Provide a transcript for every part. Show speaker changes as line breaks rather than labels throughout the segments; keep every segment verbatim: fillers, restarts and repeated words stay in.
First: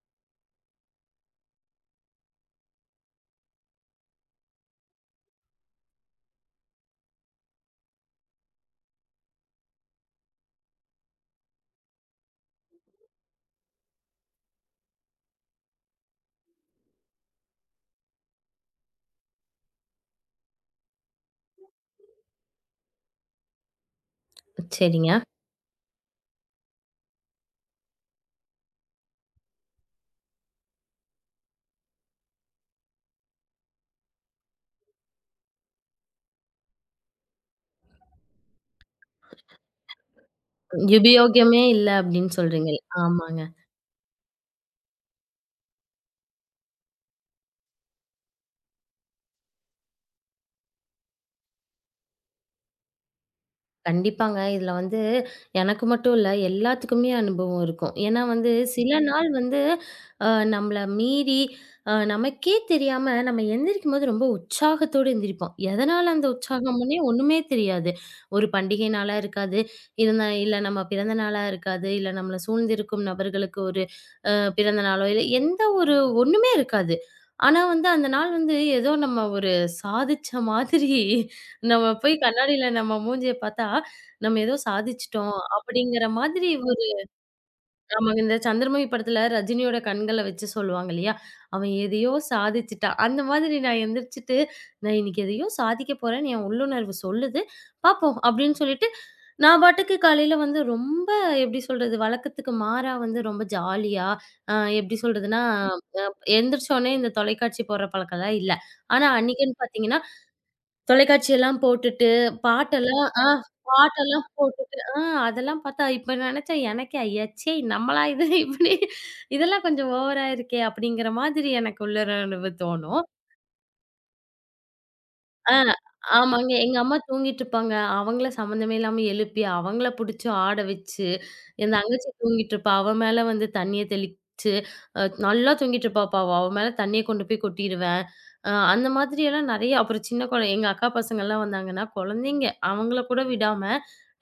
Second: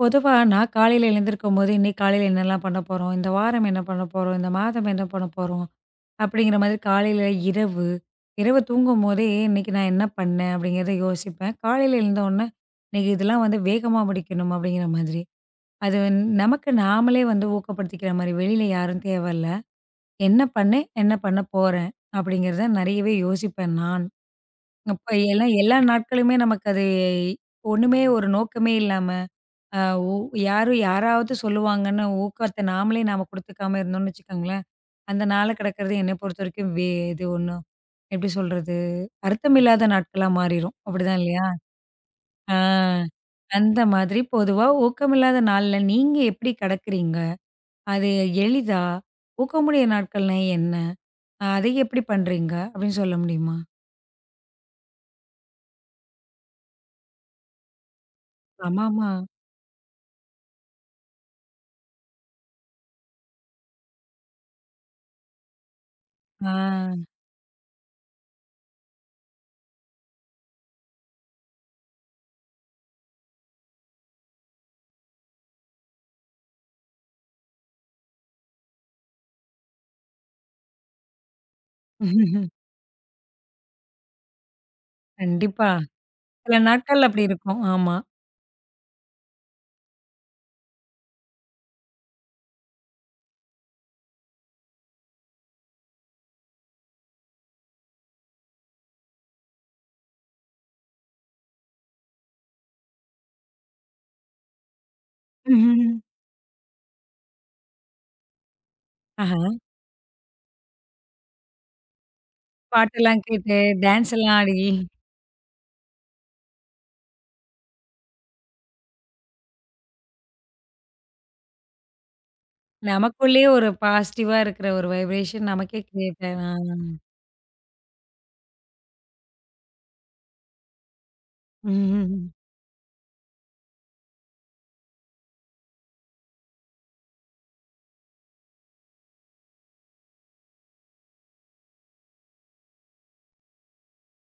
பொதுவா நான் காலையில எழுந்திருக்கும்போது, "இன்னைக்கு காலையில என்னலாம் பண்ண போறோம்? இந்த வாரம் என்ன பண்ண போறோம்? இந்த மாதம் என்ன பண்ண போறோம்?" அப்படிங்கிற மாதிரி காலையில, இரவு, இரவு தூங்கும்போதே, "இன்னைக்கு நான் என்ன பண்ணேன்?" அப்படிங்கிறத யோசிப்பேன். காலையில எழுந்தவுடனே, "இன்னைக்கு இதெல்லாம் வந்து வேகமா முடிக்கணும்." அப்படிங்கிற மாதிரி. அது வந்து நமக்கு நாமளே வந்து ஊக்கப்படுத்திக்கிற மாரி, வெளியில யாரும் தேவையில்ல. "என்ன பண்ணேன்? என்ன பண்ண போறேன்?" அப்படிங்கிறத நிறையவே யோசிப்பேன் நான். அப்ப
சரிங்க.
எல்லாம் எல்லா நாட்களுமே நமக்கு அது ஒண்ணுமே ஒரு நோக்கமே இல்லாம அ ஓ யாரும் யாராவது சொல்லுவாங்கன்னு ஊக்கத்த நாமளே நாம குடுத்துக்காம இருந்தோம்னு வச்சுக்கோங்களேன், அந்த நாளு கிடக்கிறது என்ன பொறுத்தவரைக்கும் வே இது ஒண்ணும், எப்படி சொல்றது? அர்த்தமில்லாத நாட்களா மாறிரும். அப்படிதான் இல்லையா?
உபயோகமே இல்ல அப்படின்னு
ஆ.
சொல்றீங்க. ஆமாங்க.
அந்த மாதிரி பொதுவா ஊக்கமில்லாத நாள்ல நீங்க எப்படி கடக்கிறீங்க? அது எளிதா? ஊக்கமுடைய நாட்கள்னா என்ன? ஆஹ் அதை எப்படி பண்றீங்க? அப்படின்னு சொல்ல முடியுமா?
கண்டிப்பாங்க. இதுல வந்து எனக்கு மட்டும் இல்ல, எல்லாத்துக்குமே அனுபவம் இருக்கும். ஏன்னா வந்து சில
ஆமாமா.
நாள் வந்து அ நம்மள மீறி அ நமக்கே தெரியாம நம்ம எந்திரிக்கும்போது ரொம்ப உற்சாகத்தோட எந்திரிப்போம். எதனால அந்த உற்சாகம்னே
ஆ.
ஒண்ணுமே தெரியாது. ஒரு பண்டிகை நாளா இருக்காது. இல்லனா இல்ல நம்ம பிறந்த நாளா இருக்காது. இல்ல நம்மள சூழ்ந்திருக்கும் நபர்களுக்கு ஒரு அ பிறந்த நாளோ இல்ல எந்த ஒரு ஒண்ணுமே இருக்காது. ஆனா வந்து அந்த நாள் வந்து ஏதோ நம்ம ஒரு சாதிச்ச மாதிரி நம்ம போய் கண்ணாடில நம்ம மூஞ்சிய பார்த்தா, நம்ம ஏதோ சாதிச்சுட்டோம்
கண்டிப்பா.
அப்படிங்கிற மாதிரி
சில
ஒரு
நாட்கள் அப்படி இருக்கும். ஆமா.
ஆமா, இந்த சந்திரமுகி படத்துல ரஜினியோட கண்கள வச்சு சொல்லுவாங்க இல்லையா? அவன் எதையோ சாதிச்சுட்டான். அந்த மாதிரி நான் எந்திரிச்சுட்டு, நான் இன்னைக்கு எதையோ சாதிக்க போறேன்னு என் உள்ளுணர்வு சொல்லுது. பார்ப்போம் அப்படின்னு சொல்லிட்டு, நான் பாட்டுக்கு காலையில வந்து ரொம்ப எப்படி சொல்றது? வழக்கத்துக்கு மாறா வந்து ரொம்ப ஜாலியா, அ எப்படி சொல்றதுன்னா, எந்திரிச்சோனே இந்த தொலைக்காட்சி போடுற பழக்கம்லாம் இல்ல. ஆனா அன்னைக்குன்னு பார்த்தீங்கன்னா தொலைக்காட்சியெல்லாம் போட்டுட்டு, பாட்டெல்லாம்
பாட்டெல்லாம்
ஆ
கேட்டு, டான்ஸ்
பாட்டெல்லாம்
எல்லாம் ஆடி,
போட்டுட்டு ஆ அதெல்லாம் பார்த்தா இப்ப நெனச்சேன் எனக்கே, "ஐயச்சே! நம்மளா இது இப்படி இதெல்லாம் கொஞ்சம் ஓவரா இருக்கே!" அப்படிங்கிற மாதிரி எனக்குள்ள தோணும்.
நமக்குள்ளேயே ஒரு பாசிட்டிவா இருக்கிற ஒரு வைப்ரேஷன்
ஆ,
நமக்கே கிரியேட்
ஆமாங்க.
ஆ.
எங்க அம்மா தூங்கிட்டுருப்பாங்க. அவங்கள சம்மந்தமே இல்லாம எழுப்பி, அவங்கள புடிச்சு ஆட வச்சு, என் தங்கச்சி
ம்.
தூங்கிட்டுருப்பா. அவ மேல வந்து தண்ணிய தெளிச்சு, அ நல்லா தூங்கிட்டுருப்பா பாவம். அவ மேல தண்ணிய கொண்டு போய் கொட்டிருவேன். அ அந்த மாதிரியெல்லாம் நெறைய அப்புறம் சின்ன கொழ எங்க அக்கா பசங்கலாம் வந்தாங்கன்னா, குழந்தைங்க அவங்கள கூட விடாம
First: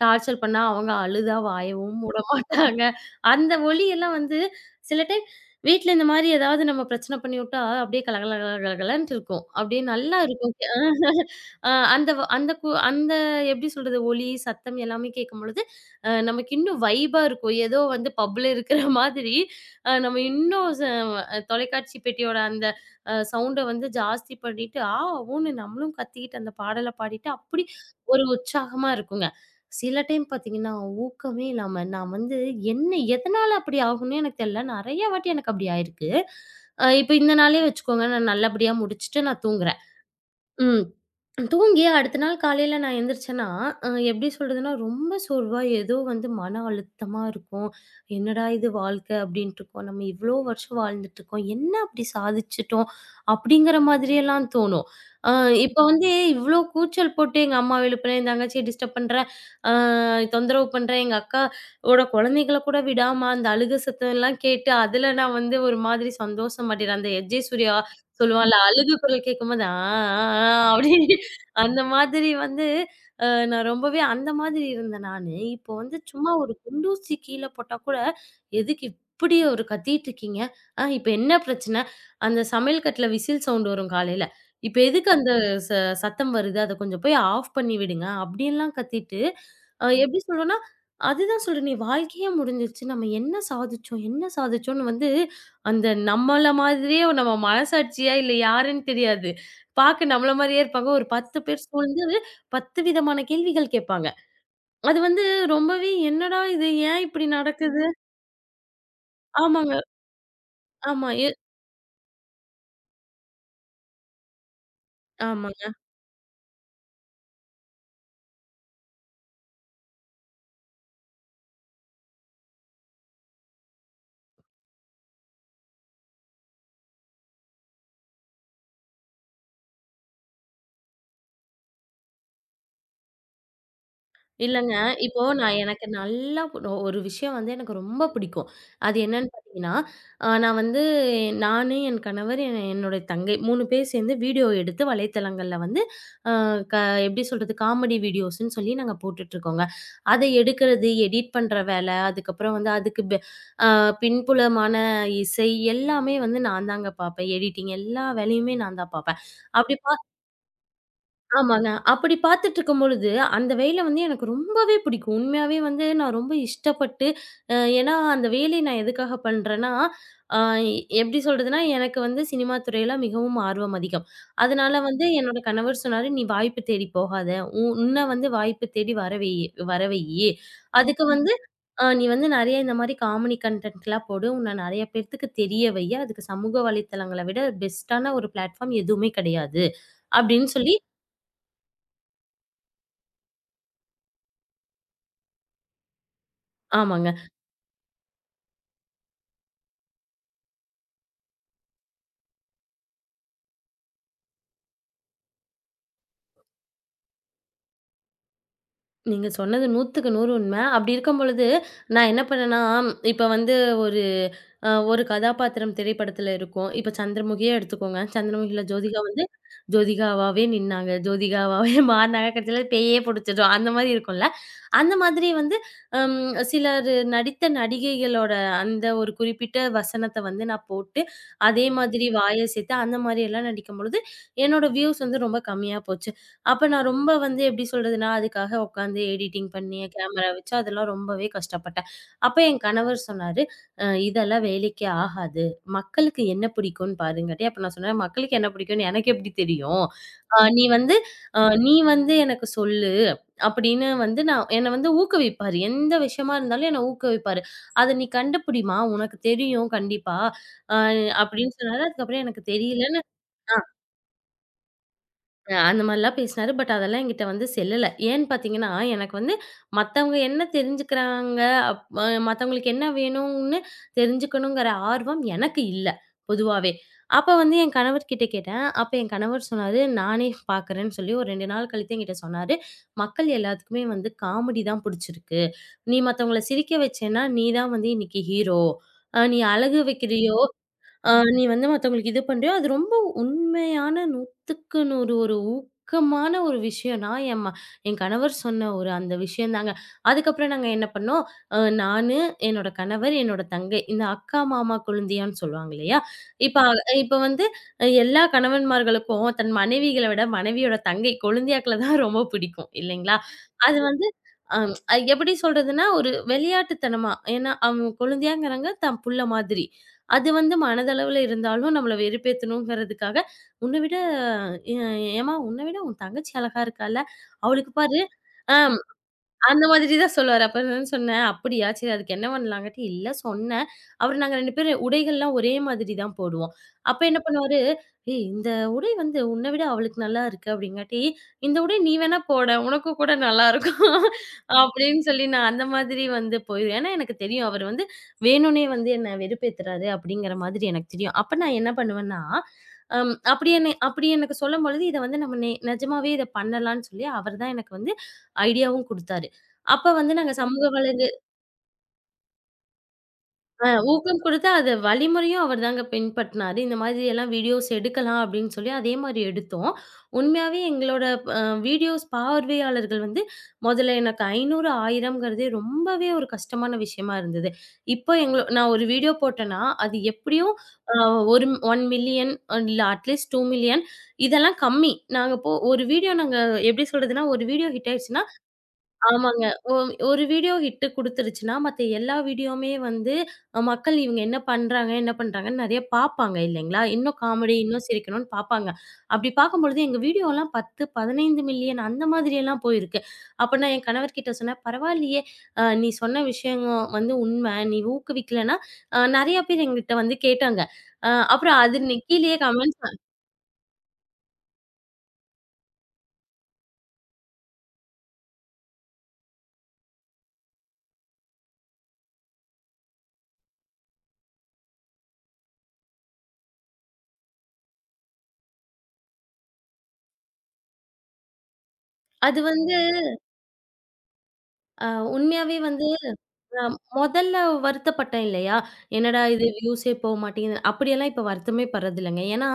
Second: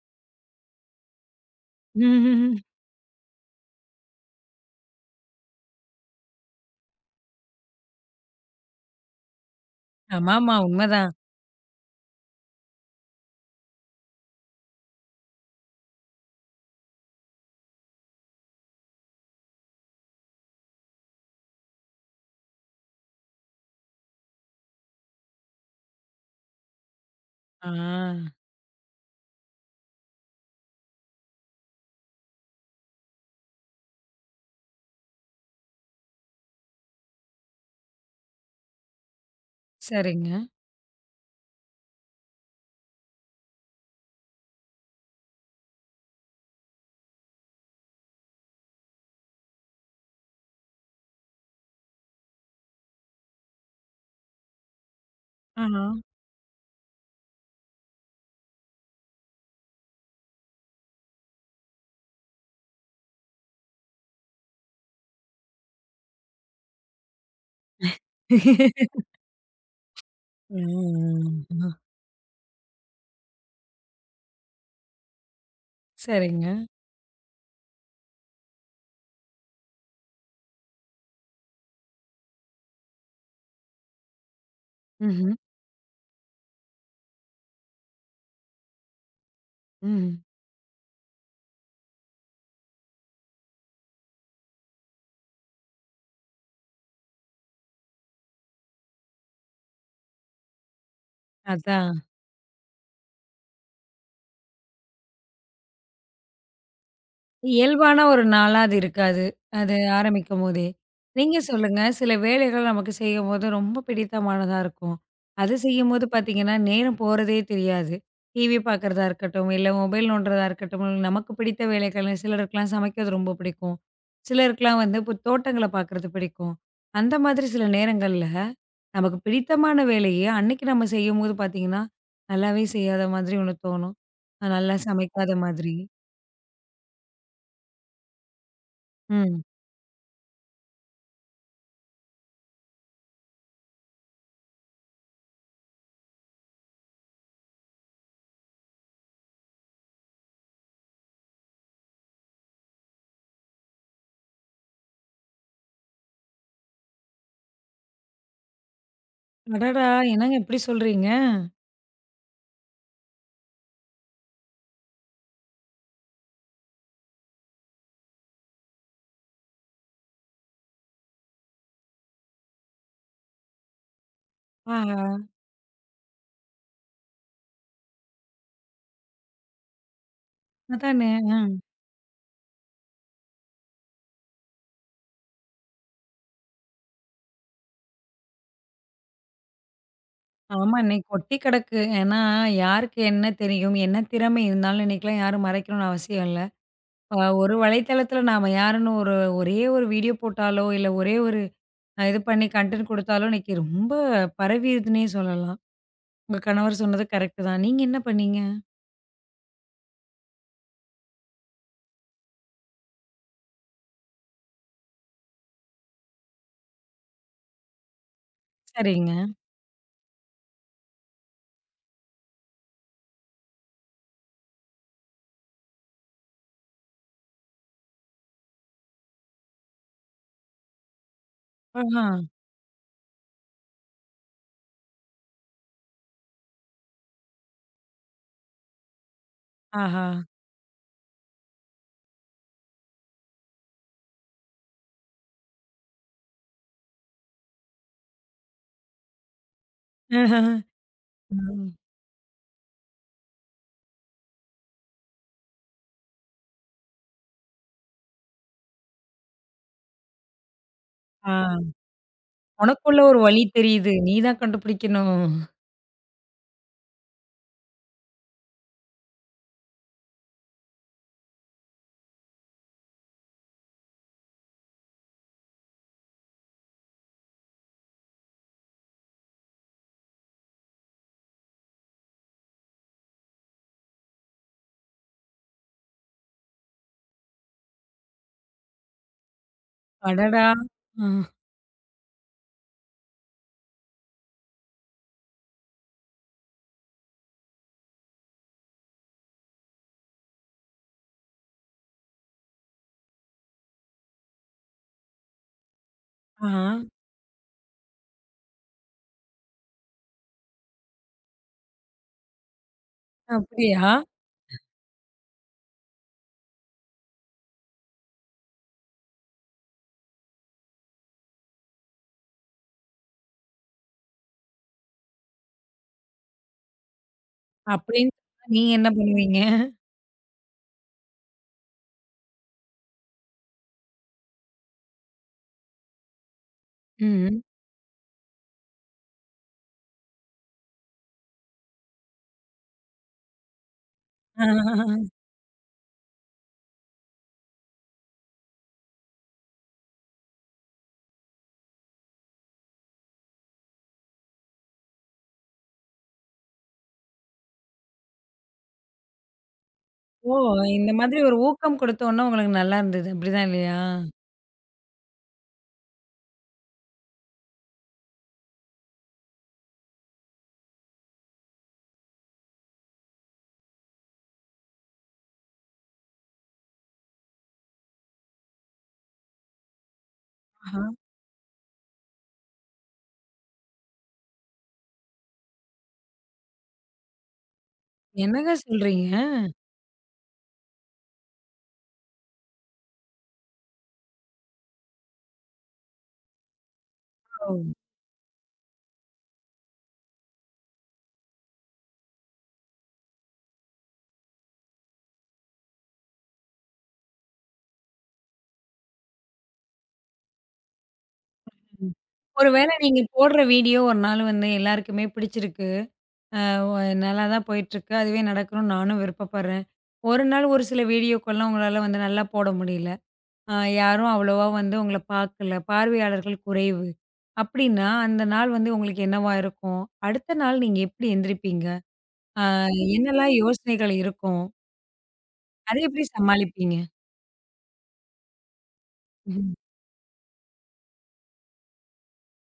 டார்ச்சர் பண்ணா, அவங்க அழுதா வாயவும் மூட மாட்டாங்க. அந்த ஒலியெல்லாம் வந்து சில டைம் வீட்ல இந்த மாரி ஏதாவது நம்ம பிரச்சனை பண்ணிவுட்டா, அப்படியே கலகல கல கலகலன்ட்டு இருக்கும். அப்படியே நல்லா இருக்கும்.
ஆமாமா உண்மதான்.
அ அந்த வ அந்த கு அந்த எப்படி சொல்றது? ஒலி, சத்தம் எல்லாமே கேட்கும்பொழுது, அ நமக்கு இன்னும் வைபா இருக்கும். ஏதோ வந்து பப்ல இருக்கிற மாதிரி, அ நம்ம இன்னும் ச அ தொலைக்காட்சி பெட்டியோட அந்த அ சவுண்ட வந்து ஜாஸ்தி பண்ணிட்டு, ஆ ஊன்னு நம்மளும் கத்திக்கிட்டு அந்த பாடல பாடிட்டு, அப்படி
ஆ.
ஒரு உற்சாகமா இருக்குங்க. சில டைம் பார்த்தீங்கன்னா, ஊக்கமே இல்லாம நான் வந்து என்ன எதனால அப்படி ஆகும்னே எனக்கு தெரியல. நெறைய வாட்டி எனக்கு அப்படி ஆயிருக்கு. அ இப்ப இந்த நாளே வச்சுக்கோங்க, நான் நல்லபடியா முடிச்சுட்டு நான் தூங்குறேன்.
சரிங்க.
ம். தூங்கி அடுத்த நாள் காலையில நான் எந்திரிச்சேன்னா, அ எப்படி சொல்றதுன்னா, ரொம்ப சோர்வா ஏதோ வந்து மன அழுத்தமா இருக்கும். "என்னடா இது வாழ்க்கை?" அப்படின்ட்டுருக்கும். நம்ம இவ்வளோ வருஷம் வாழ்ந்துட்டுருக்கோம். என்ன அப்படி சாதிச்சுட்டோம்? அப்படிங்கிற மாதிரியெல்லாம் தோணும். அ இப்போ
ஆஹா.
வந்து இவ்வளோ கூச்சல் போட்டு எங்க அம்மாவ எழுப்புறேன், என் தங்கச்சிய டிஸ்டர்ப் பண்றேன், அ தொந்தரவு பண்றேன், எங்க அக்கா ஓட குழந்தைகள கூட விடாம அந்த அழுக சத்தம்லாம் கேட்டு, அதில நான் வந்து ஒரு மாதிரி சந்தோஷம் மாட்டிறேன். அந்த எஸ். ஜே. சூர்யா சொல்லுவான்ல, "அழுகை குரல் கேட்கும்போது ஆ ஆ ஆ" அப்படின்னு
ம். ஆ.
அந்த மாதிரி வந்து அ நான் ரொம்பவே அந்த மாதிரி இருந்தேன் நானு. இப்போ வந்து சும்மா ஒரு
சரிங்க.
குண்டூசி கீழ போட்டா கூட, "எதுக்கு இப்படி ஒரு கத்திட்டு இருக்கீங்க? ஆ இப்ப என்ன பிரச்சனை?" அந்த சமையல் கட்டுல விசில் சவுண்ட் வரும் காலையில. "இப்ப எதுக்கு
ம்ஹ்ம்.
அந்த ச சத்தம் வருது? அத கொஞ்சம் போய் ஆஃப் பண்ணி விடுங்க." அப்படியெல்லாம் கத்திட்டு, அ எப்படி
ம்.
சொல்றேன்னா, அதுதான் சொல்றேனே "நீ வாழ்க்கையே முடிஞ்சிருச்சு. நம்ம என்ன சாதிச்சோம்? என்ன சாதிச்சோம்ன்னு" வந்து அந்த நம்மள மாதிரியே நம்ம மனசாட்சியா, இல்ல யாருன்னு தெரியாது. பாக்க நம்மள மாரியே இருப்பாங்க. ஒரு பத்து பேர்
அதான்.
சூழ்ந்து பத்து விதமான கேள்விகள் கேட்பாங்க. அது வந்து ரொம்பவே என்னடா இது? ஏன் இப்படி நடக்குது?
இயல்பான ஒரு நாளா அது இருக்காது. அது
ஆமாங்க.
ஆரம்பிக்கும்போதே.
ஆமா. எ
நீங்க சொல்லுங்க, சில வேலைகள் நமக்கு செய்யும்போது ரொம்ப பிடித்தமானதா இருக்கும்.
ஆமா.
அது செய்யும்போது பார்த்தீங்கன்னா, நேரம் போறதே தெரியாது. டிவி பார்க்குறதா இருக்கட்டும், இல்ல மொபைல் நோண்டுறதா இருக்கட்டும், இல்ல நமக்கு பிடித்த வேலைகள் சிலருக்குலாம் சமைக்கிறது ரொம்ப பிடிக்கும். சிலருக்குலாம் வந்து இப்போ தோட்டங்கள பார்க்குறது பிடிக்கும். அந்த மாதிரி சில நேரங்கள்ல, நமக்கு பிடித்தமான வேலைய அன்னைக்கு நம்ம செய்யும்போது பார்த்தீங்கன்னா, நல்லாவே செய்யாத மாதிரி ஒண்ணு தோணும். அஹ்
இல்லங்க.
நல்லா
இப்போ
சமைக்காத
நான்
மாதிரி.
எனக்கு நல்லா புடு ஒரு விஷயம் வந்து எனக்கு ரொம்ப பிடிக்கும். அது என்னன்னு
ம்.
பார்த்தீங்கன்னா, அ நான் வந்து நானு, என் கணவர், என் என்னுடைய தங்கை மூணு பேர் சேர்ந்து வீடியோ எடுத்து வலைத்தளங்கள்ல வந்து அ க எப்படி சொல்றது? காமெடி வீடியோஸ்ன்னு சொல்லி நாங்க போட்டுட்ருக்கோங்க. அத எடுக்கிறது, எடிட் பண்ற வேலை, அதுக்கப்புறம் வந்து அதுக்கு பெ அ பின்புலமான இசை எல்லாமே வந்து நான் தாங்க பார்ப்பேன். எடிட்டிங் எல்லா வேலையுமே நான் தான் பார்ப்பேன். அப்படி
அடடா! என்னங்க இப்டி சொல்றீங்க?
ஆமாங்க. அப்படி பார்த்துட்டுருக்கும் பொழுது, அந்த வேல வந்து எனக்கு ரொம்பவே பிடிக்கும். உண்மையாவே வந்து நான் ரொம்ப இஷ்டப்பட்டு அ ஏன்னா அந்த வேலைய நான் எதுக்காக பண்றேன்னா, அ எப்படி சொல்றதுன்னா, எனக்கு வந்து சினிமா துறையில மிகவும் ஆர்வம் அதிகம். அதனால
ஆஹா!
வந்து என்னோட கணவர் சொன்னாரு, "நீ வாய்ப்பு தேடி போகாத. உ உன்ன வந்து வாய்ப்பு தேடி வர வை வர வையி. அதுக்கு
அதானே.
வந்து
அ.
அ நீ வந்து நெறைய இந்த மாரி காமெடி கன்டென்ட்லாம் போடு. உன்ன நெறைய பேத்துக்கு தெரிய வையி. அதுக்கு சமூக வலைத்தளங்கள விட பெஸ்ட்டான ஒரு பிளாட்ஃபார்ம் எதுவுமே கிடையாது." அப்படின்னு சொல்லி
ஆமா இன்னைக்கு கொட்டி கிடக்கு. ஏன்னா, யாருக்கு என்ன தெரியும்? என்ன திறமை இருந்தாலும் இன்னைக்குலாம் யாரும் மறைக்கணும்னு அவசியம் இல்ல.
ஆமாங்க.
அ ஒரு வலைத்தளத்துல நாம யாருன்னு ஒரு ஒரே ஒரு வீடியோ போட்டாலோ, இல்ல ஒரே ஒரு அ இது பண்ணி கன்டென்ட் குடுத்தாலோ, இன்னைக்கு ரொம்ப பரவிருதுன்னே சொல்லலாம். உங்க கணவர் சொன்னது கரெக்ட் தான். நீங்க என்ன பண்ணீங்க?
நீங்க சொன்னது 100க்கு நூறு உண்ம. அப்படி இருக்கும் பொழுது, நான் என்ன பண்ணேன்னா, இப்ப வந்து ஒரு அ ஒரு கதாபாத்திரம் திரைப்படத்துல இருக்கும். இப்ப சந்திரமுகியே எடுத்துக்கோங்க. சந்திரமுகியில ஜோதிகா வந்து
சரிங்க.
ஜோதிகாவாவே நின்னாங்க. ஜோதிகாவாவே மாறுனாங்க. கடைசியில பேயே புடிச்சிடும். அந்த மாரி இருக்கும்ல. அந்த மாதிரி வந்து அம் சிலர் நடித்த நடிகைகளோட அந்த ஒரு குறிப்பிட்ட வசனத்த வந்து நான் போட்டு, அதே
ஆஹா!
மாதிரி வாய சேர்த்து அந்த மாரி எல்லாம் நடிக்கும்பொழுது, என்னோட வியூஸ் வந்து ரொம்ப கம்மியா போச்சு. அப்ப நான் ரொம்ப வந்து எப்படி சொல்றதுன்னா, அதுக்காக உட்காந்து எடிட்டிங் பண்ணி,
ஆஹா!
கேமரா வச்சு அதெல்லாம் ரொம்பவே கஷ்டப்பட்டேன். அப்ப என் கணவர் சொன்னாரு, "அ இதெல்லாம் வேலைக்கே ஆகாது. மக்களுக்கு என்ன பிடிக்கும்னு பாருங்காட்டி." அப்ப நான் சொன்னேன், "மக்களுக்கு என்ன பிடிக்கும்னு எனக்கு எப்படி தெரியும்? அ நீ வந்து அ
ம்.
நீ வந்து எனக்கு சொல்லு. அப்படின்னு வந்து நான் என்ன வந்து ஊக்குவிப்பாரு. எந்த விஷயமா இருந்தாலும் என்ன ஊக்குவிப்பாரு. "அத நீ கண்டுபிடிம்மா! உனக்கு தெரியும் கண்டிப்பா." அ
ஆ.
அப்படின்னு சொன்னாரு. அதுக்கப்புறம் எனக்கு
உனக்குள்ள
தெரியலன்னு
ஒரு வழி தெரியுது. நீ தான் கண்டுபிடிக்கணும்.
அ அந்த மாரிலாம் பேசினாரு. பட் அதெல்லாம் என்கிட்ட வந்து செல்லல. ஏன்னு பார்த்தீங்கன்னா, எனக்கு வந்து மத்தவங்க என்ன தெரிஞ்சுக்கிறாங்க, அப் அ மத்தவங்களுக்கு என்ன வேணும்னு தெரிஞ்சுக்கணுங்கிற ஆர்வம் எனக்கு இல்ல, பொதுவாவே. அப்ப வந்து என் கணவர்கிட்ட கேட்டேன். அப்ப என் கணவர் சொன்னாரு, "நானே பார்க்குறேன்னு" சொல்லி ஒரு ரெண்டு நாள் கழித்து என்கிட்ட சொன்னாரு. "மக்கள் எல்லாத்துக்குமே வந்து காமெடி தான் புடிச்சிருக்கு. நீ மத்தவங்கள சிரிக்க வச்சேன்னா, நீ தான் வந்து இன்னைக்கு ஹீரோ. அ நீ அழகு வைக்கிறியோ
அடடா! அ.
ஆ நீ வந்து மத்தவங்களுக்கு இது பண்றியோ, அது ரொம்ப உண்மையான 100க்கு நூறு ஒரு ஊக்கமான ஒரு விஷயம்னா, என் ம என் கணவர் சொன்ன ஒரு அந்த விஷயம் தாங்க. அதுக்கப்புறம் நாங்க என்ன பண்ணோம், அ நானு, என்னோட கணவர், என்னோட தங்கை இந்த அக்கா, மாமா, கொழுந்தியான்னு சொல்லுவாங்க இல்லையா? இப்ப
ஆஹா!
அ- இப்ப வந்து அஹ் எல்லா கணவன்மார்களுக்கும் தன் மனைவிகளை விட மனைவியோட தங்கை கொழுந்தியாக்கள தான் ரொம்ப பிடிக்கும் இல்லைங்களா? அது
அப்படியா?
வந்து அம் அது எப்படி சொல்றதுன்னா, ஒரு விளையாட்டுத்தனமா. ஏன்னா, அவங்க கொழுந்தியாங்கிறாங்க, தான் புள்ள மாதிரி. அது வந்து மனதளவுல இருந்தாலும் நம்மள வெறுப்பேத்தணுங்கிறதுக்காக, "உன்ன விட எ ஏம்மா உன்ன விட உன் தங்கச்சி அழகா இருக்கால்ல, அவளுக்கு பாரு"
அப்படின்னு சொன்னா
ஆ
நீங்க என்ன பண்ணுவீங்க?
அந்த மாதிரி தான் சொல்லுவாரு. அப்ப நான் சொன்னேன், "அப்படியா! சரி அதுக்கு என்ன பண்ணலாங்காட்டி" "இல்ல சொன்னேன். அவரு நாங்க ரெண்டு பேரும் உடைகள்லாம் ஒரே மாதிரி தான் போடுவோம்." அப்ப என்ன
ம்.
பண்ணுவாரு, "ஏய்! இந்த உடை வந்து உன்ன விட அவளுக்கு நல்லா இருக்கு." அப்படிங்காட்டி, "இந்த உடை நீ வேணா போடேன். உனக்கு கூட நல்லா இருக்கும்." அப்படின்னு சொல்லி நான் அந்த மாதிரி வந்து போயிருவேன். ஏன்னா எனக்கு தெரியும் அவரு வந்து வேணும்னே வந்து என்ன வெறுப்பேத்துறாரு அப்படிங்கிற மாதிரி எனக்கு தெரியும். அப்ப நான் என்ன பண்ணுவேன்னா, அம் அப்படி என்னை அப்படி எனக்கு சொல்லும்பொழுது இத வந்து நம்ம நெ நிஜமாவே இத பண்ணலான்னு சொல்லி அவர் தான் எனக்கு வந்து ஐடியாவும் குடுத்தாரு. அப்ப வந்து நாங்க
ஓ!
சமூக
இந்த
வலைது
மாதிரி ஒரு ஊக்கம் குடுத்தோன்ன உங்களுக்கு நல்லா இருந்தது. அப்படிதான்
அ
இல்லையா?
ஊக்கம் குடுத்து அத வழிமுறையும் அவர் தாங்க பின்பற்றினாரு. இந்த மாதிரி எல்லாம் வீடியோஸ் எடுக்கலாம் அப்படின்னு சொல்லி அதே மாரி எடுத்தோம். உண்மையாவே எங்களோட அ வீடியோஸ் பார்வையாளர்கள் வந்து மொதல்ல எனக்கு ஐநூறு, 1000ங்கிறதே ரொம்பவே ஒரு கஷ்டமான விஷயமா இருந்தது. இப்போ எங்கள நான் ஒரு வீடியோ போட்டேன்னா, அது எப்படியும்
ஆஹா.
அ ஒரு ஒரு மில்லியன் இல்ல அட்லீஸ்ட் ரெண்டு மில்லியன் இதெல்லாம் கம்மி. நாங்க போ ஒரு வீடியோ நாங்க எப்படி சொல்றதுன்னா, ஒரு வீடியோ ஹிட் ஆயிடுச்சுன்னா
என்னங்க சொல்றீங்க?
ஆமாங்க. ஒ ஒரு வீடியோ ஹிட் குடுத்துருச்சுன்னா, மத்த எல்லா வீடியோவுமே வந்து அ மக்கள் இவங்க என்ன பண்றாங்க, என்ன பண்றாங்கன்னு நெறைய பார்ப்பாங்க இல்லைங்களா? இன்னும் காமெடி,
ஓ!
இன்னும் சிரிக்கணும்னு பார்ப்பாங்க. அப்படி பார்க்கும்பொழுது எங்க வீடியோலாம் பத்து, பதினைந்து மில்லியன் அந்த மாதிரியெல்லாம் போயிருக்கு. அப்ப நான் என் கணவர்கிட்ட சொன்னேன், "பரவாயில்லையே! அ நீ சொன்ன விஷயம் வந்து உண்ம. நீ ஊக்குவிக்கலன்னா" அ நெறைய பேர் என்கிட்ட வந்து கேட்டாங்க. அ அப்புறம் அது நி கீழயே
ஒருவேளை
கமெண்ட்ஸ்
நீங்க போடுற வீடியோ ஒரு நாள் வந்து எல்லாருக்குமே பிடிச்சிருக்கு. அ ஒ நல்லா தான் போயிட்டுருக்கு. அதுவே நடக்கணும்னு நானும் விருப்பப்படுறேன். ஒரு நாள் ஒரு சில வீடியோக்கெல்லாம் உங்களால வந்து நல்லா போட முடியல. அ யாரும் அவ்வளவா வந்து உங்கள பார்க்கல. பார்வையாளர்கள் குறைவு. அப்படின்னா, அந்த நாள் வந்து உங்களுக்கு என்னவா இருக்கும்? அடுத்த நாள் நீங்க எப்படி எந்திரிப்பீங்க?
அது
ஆ
வந்து
என்னெல்லாம் யோசனைகள் இருக்கும்?
உண்மையாவே
அத
வந்து
எப்படி
அ
சமாளிப்பீங்க?
மொதல்ல வருத்தப்பட்டேன் இல்லையா? என்னடா இது
ம்.
வியூஸே போ மாட்டேங்குது. அப்படியெல்லாம் இப்ப வருத்தமே படுறதில்லங்க. ஏன்னா,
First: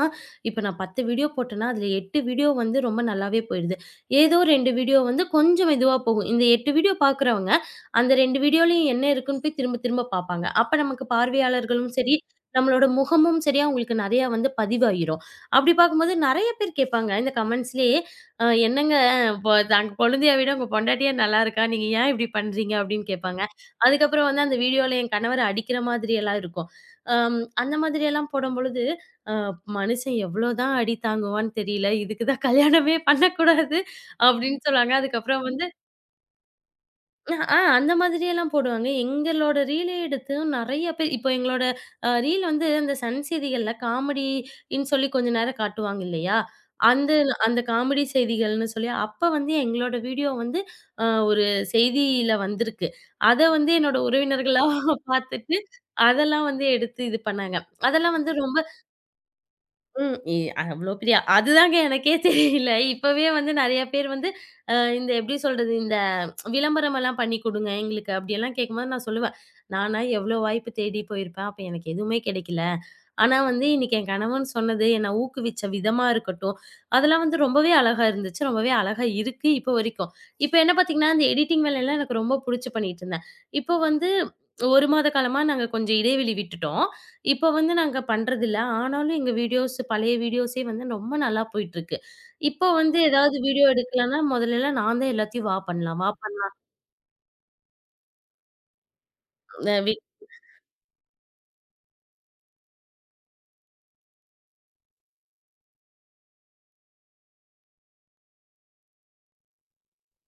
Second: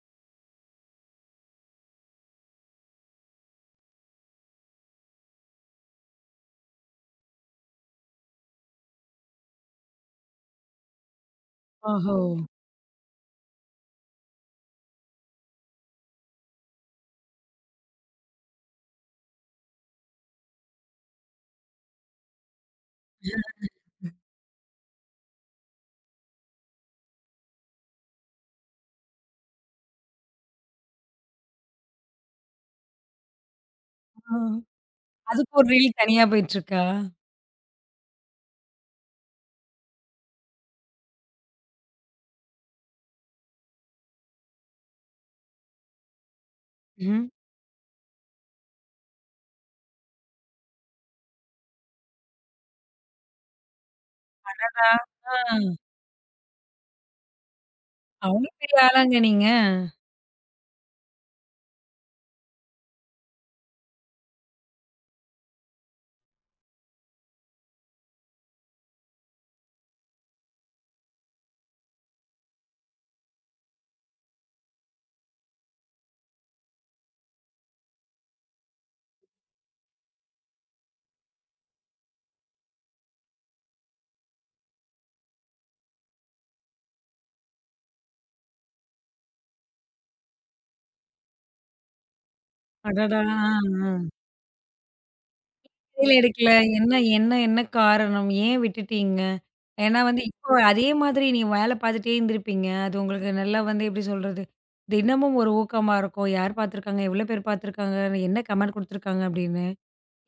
இப்ப நான் பத்து வீடியோ போட்டேன்னா, அதுல எட்டு வீடியோ வந்து ரொம்ப நல்லாவே போயிடுது. ஏதோ ரெண்டு வீடியோ வந்து கொஞ்சம் இதுவா போகும். இந்த எட்டு வீடியோ பார்க்குறவங்க, அந்த ரெண்டு வீடியோலயும் என்ன இருக்குன்னு போய் திரும்ப திரும்ப பார்ப்பாங்க. அப்ப நமக்கு பார்வையாளர்களும் சரி,
ஓஹோ!
நம்மளோட முகமும் சரி, அவங்களுக்கு நெறையா வந்து பதிவாயிரும். அப்படி பார்க்கும்போது நெறைய பேர் கேட்பாங்க. இந்த கமெண்ட்ஸ்லயே "அ என்னங்க, பொ தன் கொழுந்தைய விட உங்க பொண்டாட்டியே நல்லாருக்கா. நீங்க ஏன் இப்படி பண்றீங்க?" அப்படின்னு கேட்பாங்க. அதுக்கப்புறம் வந்து அந்த வீடியோல என் கணவர அடிக்கிற மாதிரி எல்லாம் இருக்கும். அம் அந்த மாதிரி எல்லாம் போடும்பொழுது, அ மனுஷன் எவ்வளோதான் அடி தாங்குவான்னு தெரியல. இதுக்கு தான் கல்யாணமே பண்ணக்கூடாது
ஆ.
அப்படின்னு சொன்னாங்க. அதுக்கப்புறம்
அதுக்கு ஒரு
வந்து
ரீல் தனியா போயிட்டுருக்கா?
அஹ் ஆ அந்த மாதிரி எல்லாம் போடுவாங்க. எங்களோட ரீலே எடுத்து நெறைய பேர் இப்போ எங்களோட அ ரீல் வந்து அந்த சன் செய்திகள்ல காமெடின்னு சொல்லி கொஞ்ச நேரம் காட்டுவாங்க இல்லையா? அந்த
ம்.
அந்த காமெடி செய்திகள்னு சொல்லி, அப்ப வந்து எங்களோட வீடியோ வந்து அ ஒரு செய்தியில வந்திருக்கு. அத வந்து என்னோட உறவினர்கள்லாம்
அடடா! ஆ
பார்த்துட்டு, அதெல்லாம் வந்து எடுத்து இது பண்ணாங்க. அதெல்லாம் வந்து
அவங்களும்
ரொம்ப
பெரிய ஆளாங்க நீங்க.
ம். இ அவ்ளோ பெரிய அதுதாங்க எனக்கே தெரியல. இப்பவே வந்து நெறைய பேர் வந்து அ இந்த எப்படி சொல்றது? இந்த விளம்பரமெல்லாம் பண்ணி குடுங்க எங்களுக்கு அப்படியெல்லாம் கேட்கும்போது நான் சொல்லுவேன். நானா எவ்வளோ வாய்ப்பு தேடி போயிருப்பேன். அப்ப எனக்கு எதுவுமே கிடைக்கல. ஆனா வந்து இன்னைக்கு என் கணவன் சொன்னது, என்ன ஊக்குவிச்ச விதமா இருக்கட்டும், அதெல்லாம் வந்து ரொம்பவே அழகா இருந்துச்சு. ரொம்பவே அழகா இருக்கு இப்போ வரைக்கும். இப்ப என்ன பார்த்தீங்கன்னா, இந்த எடிட்டிங் வேலையெல்லாம் எனக்கு ரொம்ப புடிச்சு பண்ணிட்டு இருந்தேன். இப்போ வந்து ஒரு மாத காலமா நாங்க கொஞ்சம் இடைவெளி விட்டுட்டோம். இப்ப வந்து நாங்க பண்றதில்ல. ஆனாலும் எங்க வீடியோஸ் பழைய வீடியோஸே வந்து ரொம்ப நல்லா போயிட்டுருக்கு. இப்போ வந்து
அடடா!
ஏதாவது
ஆ,
வீடியோ
ஆ.
எடுக்கலன்னா, முதல்லலாம் நான் தான் எல்லாத்தையும் "வா பண்ணலாம், வா
புரியல எடுக்கல.
பண்ணலாம்."
என்ன என்ன என்ன காரணம்? ஏன் விட்டுட்டீங்க?
அ வி
ஏன்னா வந்து இப்போ அதே மாதிரி நீ வேலை பார்த்துட்டே இருந்திருப்பீங்க. அது உங்களுக்கு நல்லா வந்து எப்படி சொல்றது? தினமும் ஒரு ஊக்கமா இருக்கும். யார் பார்த்துருக்காங்க? எவ்வளோ பேர் பார்த்துருக்காங்க? என்ன கமெண்ட் குடுத்துருக்காங்க? அப்படின்னு.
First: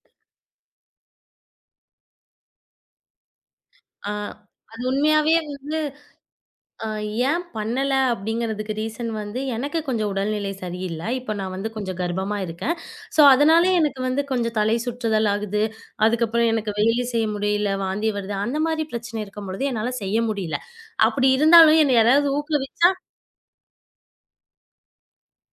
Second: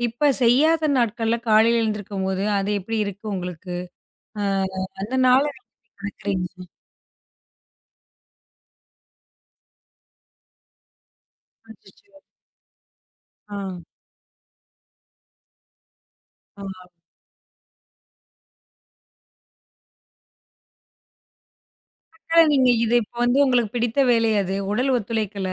இப்ப செய்யாத நாட்கள்ல காலையில எழுந்திருக்கும்போது, அது எப்படி இருக்கு உங்களுக்கு?
அ
அ
அது
அந்த
உண்மையாவே
நாள
வந்து
கடக்குறீங்க.
அ ஏன் பண்ணல அப்படிங்கிறதுக்கு ரீசன் வந்து எனக்கு கொஞ்சம் உடல்நிலை சரியில்ல. இப்போ நான் வந்து கொஞ்சம்
அச்சச்சோ!
கர்ப்பமா இருக்கேன். ஸோ
ஆ,
அதனால எனக்கு வந்து கொஞ்சம் தலை சுற்றுதல் ஆகுது. அதுக்கப்புறம் எனக்கு
ஆ.
வேலை செய்ய முடியல, வாந்தி வருது. அந்த மாரி பிரச்சனை இருக்கும் பொழுது என்னால செய்ய முடியல. அப்படி இருந்தாலும் என்ன யாராவது
ஆனா நீங்க
ஊக்குவிச்சு
இது இப்ப வந்து உங்களுக்கு பிடித்த வேலை அது. உடல் ஒத்துழைக்கல.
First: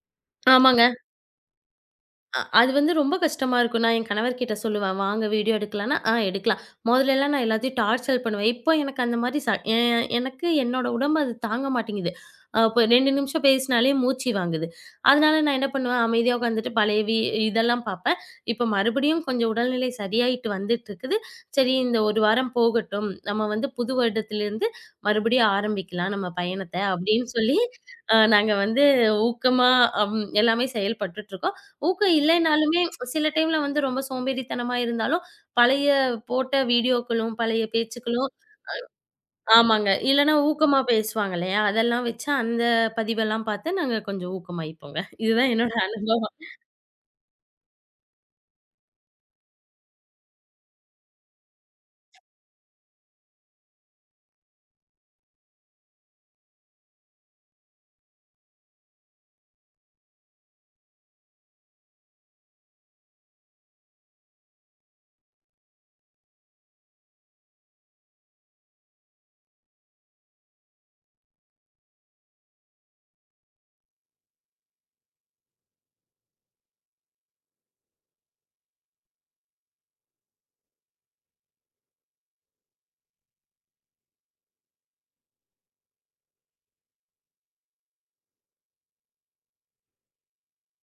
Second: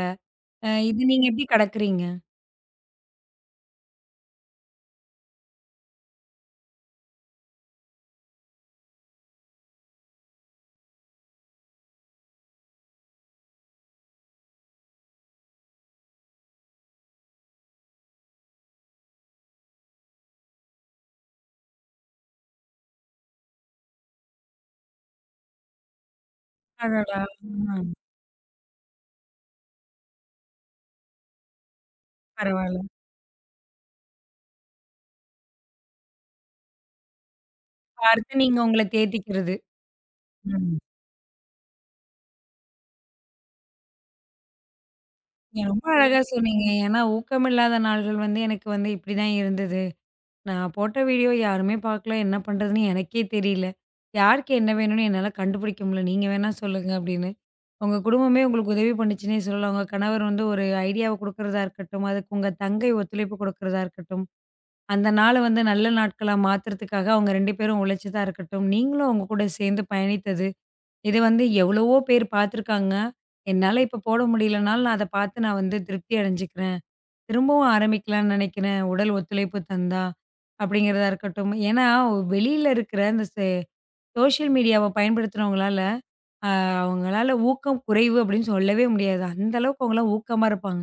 அ
ஆமாங்க.
இது நீங்க எப்படி கடக்குறீங்க?
அ அது வந்து ரொம்ப கஷ்டமா இருக்கும். நான் என் கணவர்கிட்ட சொல்லுவேன், "வாங்க வீடியோ எடுக்கலான்னா, ஆ எடுக்கலாம்." மொதலல்லாம் நான் எல்லாத்தையும் டார்ச்சர் பண்ணுவேன். இப்போ எனக்கு அந்த மாரி ச எ எனக்கு என்னோட உடம்பு அது தாங்க மாட்டேங்குது. அ இப்போ ரெண்டு நிமிஷம் பேசினாலே மூச்சு வாங்குது. அதனால நான் என்ன பண்ணுவேன், அமைதியா உட்காந்துட்டு பழைய வி இதெல்லாம் பார்ப்பேன். இப்போ மறுபடியும் கொஞ்சம் உடல்நிலை சரியாயிட்டு வந்துட்டுருக்குது. சரி இந்த ஒரு வாரம் போகட்டும். நம்ம வந்து புது வருடத்திலிருந்து மறுபடியும் ஆரம்பிக்கலாம் நம்ம பயணத்த,
அடடா!
அப்படின்னு சொல்லி
ம்.
அ நாங்க வந்து ஊக்கமா அம் எல்லாமே செயல்பட்டுட்டுருக்கோம். ஊக்கம்
பரவால்ல.
இல்லைனாலுமே சில டைம்ல வந்து ரொம்ப சோம்பேறித்தனமா இருந்தாலும், பழைய போட்ட வீடியோக்களும், பழைய பேச்சுக்களும்
பார்த்து நீங்க உங்கள தேத்திக்கிறது.
ஆமாங்க. இல்லன்னா
ம்.
ஊக்கமா பேசுவாங்க இல்லையா? அதெல்லாம் வச்சு அந்த பதிவெல்லாம் பார்த்து நாங்க கொஞ்சம் ஊக்கமாயிப்போங்க. இதுதான்
நீங்க
என்னோட
ரொம்ப அழகா
அனுபவம்.
சொன்னீங்க. ஏன்னா ஊக்கமில்லாத நாள்கள் வந்து எனக்கு வந்து இப்படிதான் இருந்தது. நான் போட்ட வீடியோ யாருமே பார்க்கல. என்ன பண்றதுன்னு எனக்கே தெரியல. யாருக்கு என்ன வேணும்னு என்னால கண்டுபிடிக்க முடியல. நீங்க வேணா சொல்லுங்க அப்படின்னு. உங்க குடும்பமே உங்களுக்கு உதவி பண்ணுச்சுன்னே சொல்லலாம். உங்க கணவர் வந்து ஒரு ஐடியாவ குடுக்குறதா இருக்கட்டும், அதுக்கு உங்க தங்கை ஒத்துழைப்பு குடுக்குறதா இருக்கட்டும், அந்த நாள வந்து நல்ல நாட்களா மாத்துறதுக்காக அவங்க ரெண்டு பேரும் உழைச்சதா இருக்கட்டும், நீங்களும் அவங்க கூட சேர்ந்து பயணித்தது, இது வந்து எவ்வளவோ பேர் பார்த்துருக்காங்க. என்னால இப்ப போட முடியலனாலும் நான் அத பார்த்து நான் வந்து திருப்தி அடைஞ்சுக்கிறேன். திரும்பவும் ஆரம்பிக்கலாம்னு நினைக்கிறேன். உடல் ஒத்துழைப்பு தந்தா, அப்படிங்கிறதா இருக்கட்டும். ஏன்னா வெளியில இருக்கிற அந்த ச சோஷியல் மீடியாவ பயன்படுத்துறவங்களால, அ அவங்களால ஊக்கம் குறைவு அப்படின்னு சொல்லவே முடியாது. அந்த அளவுக்கு அவங்கலாம் ஊக்கமா இருப்பாங்க.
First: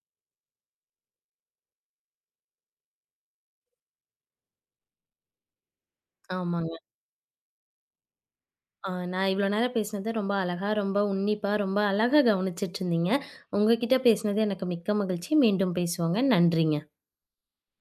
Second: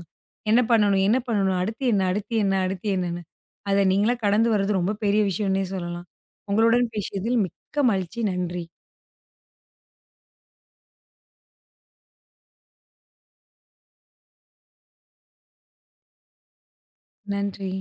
என்ன பண்ணணும்? என்ன பண்ணணும்? அடுத்து என்ன? அடுத்து என்ன? அடுத்து என்னன்னு? அத நீங்களா கடந்து வர்றது ரொம்ப பெரிய விஷயம்னே சொல்லலாம்.
ஆமாங்க.
உங்களுடன் பேசியதில் மிக்க மகிழ்ச்சி. நன்றி.
ஆ, நான் இவ்வளோ நேரம் பேசினது ரொம்ப அழகா, ரொம்ப உன்னிப்பா, ரொம்ப அழகா கவனிச்சிட்டு இருந்தீங்க. உங்க கிட்ட பேசினது எனக்கு மிக்க மகிழ்ச்சி. மீண்டும் பேசுவோங்க. நன்றிங்க.
நன்றி.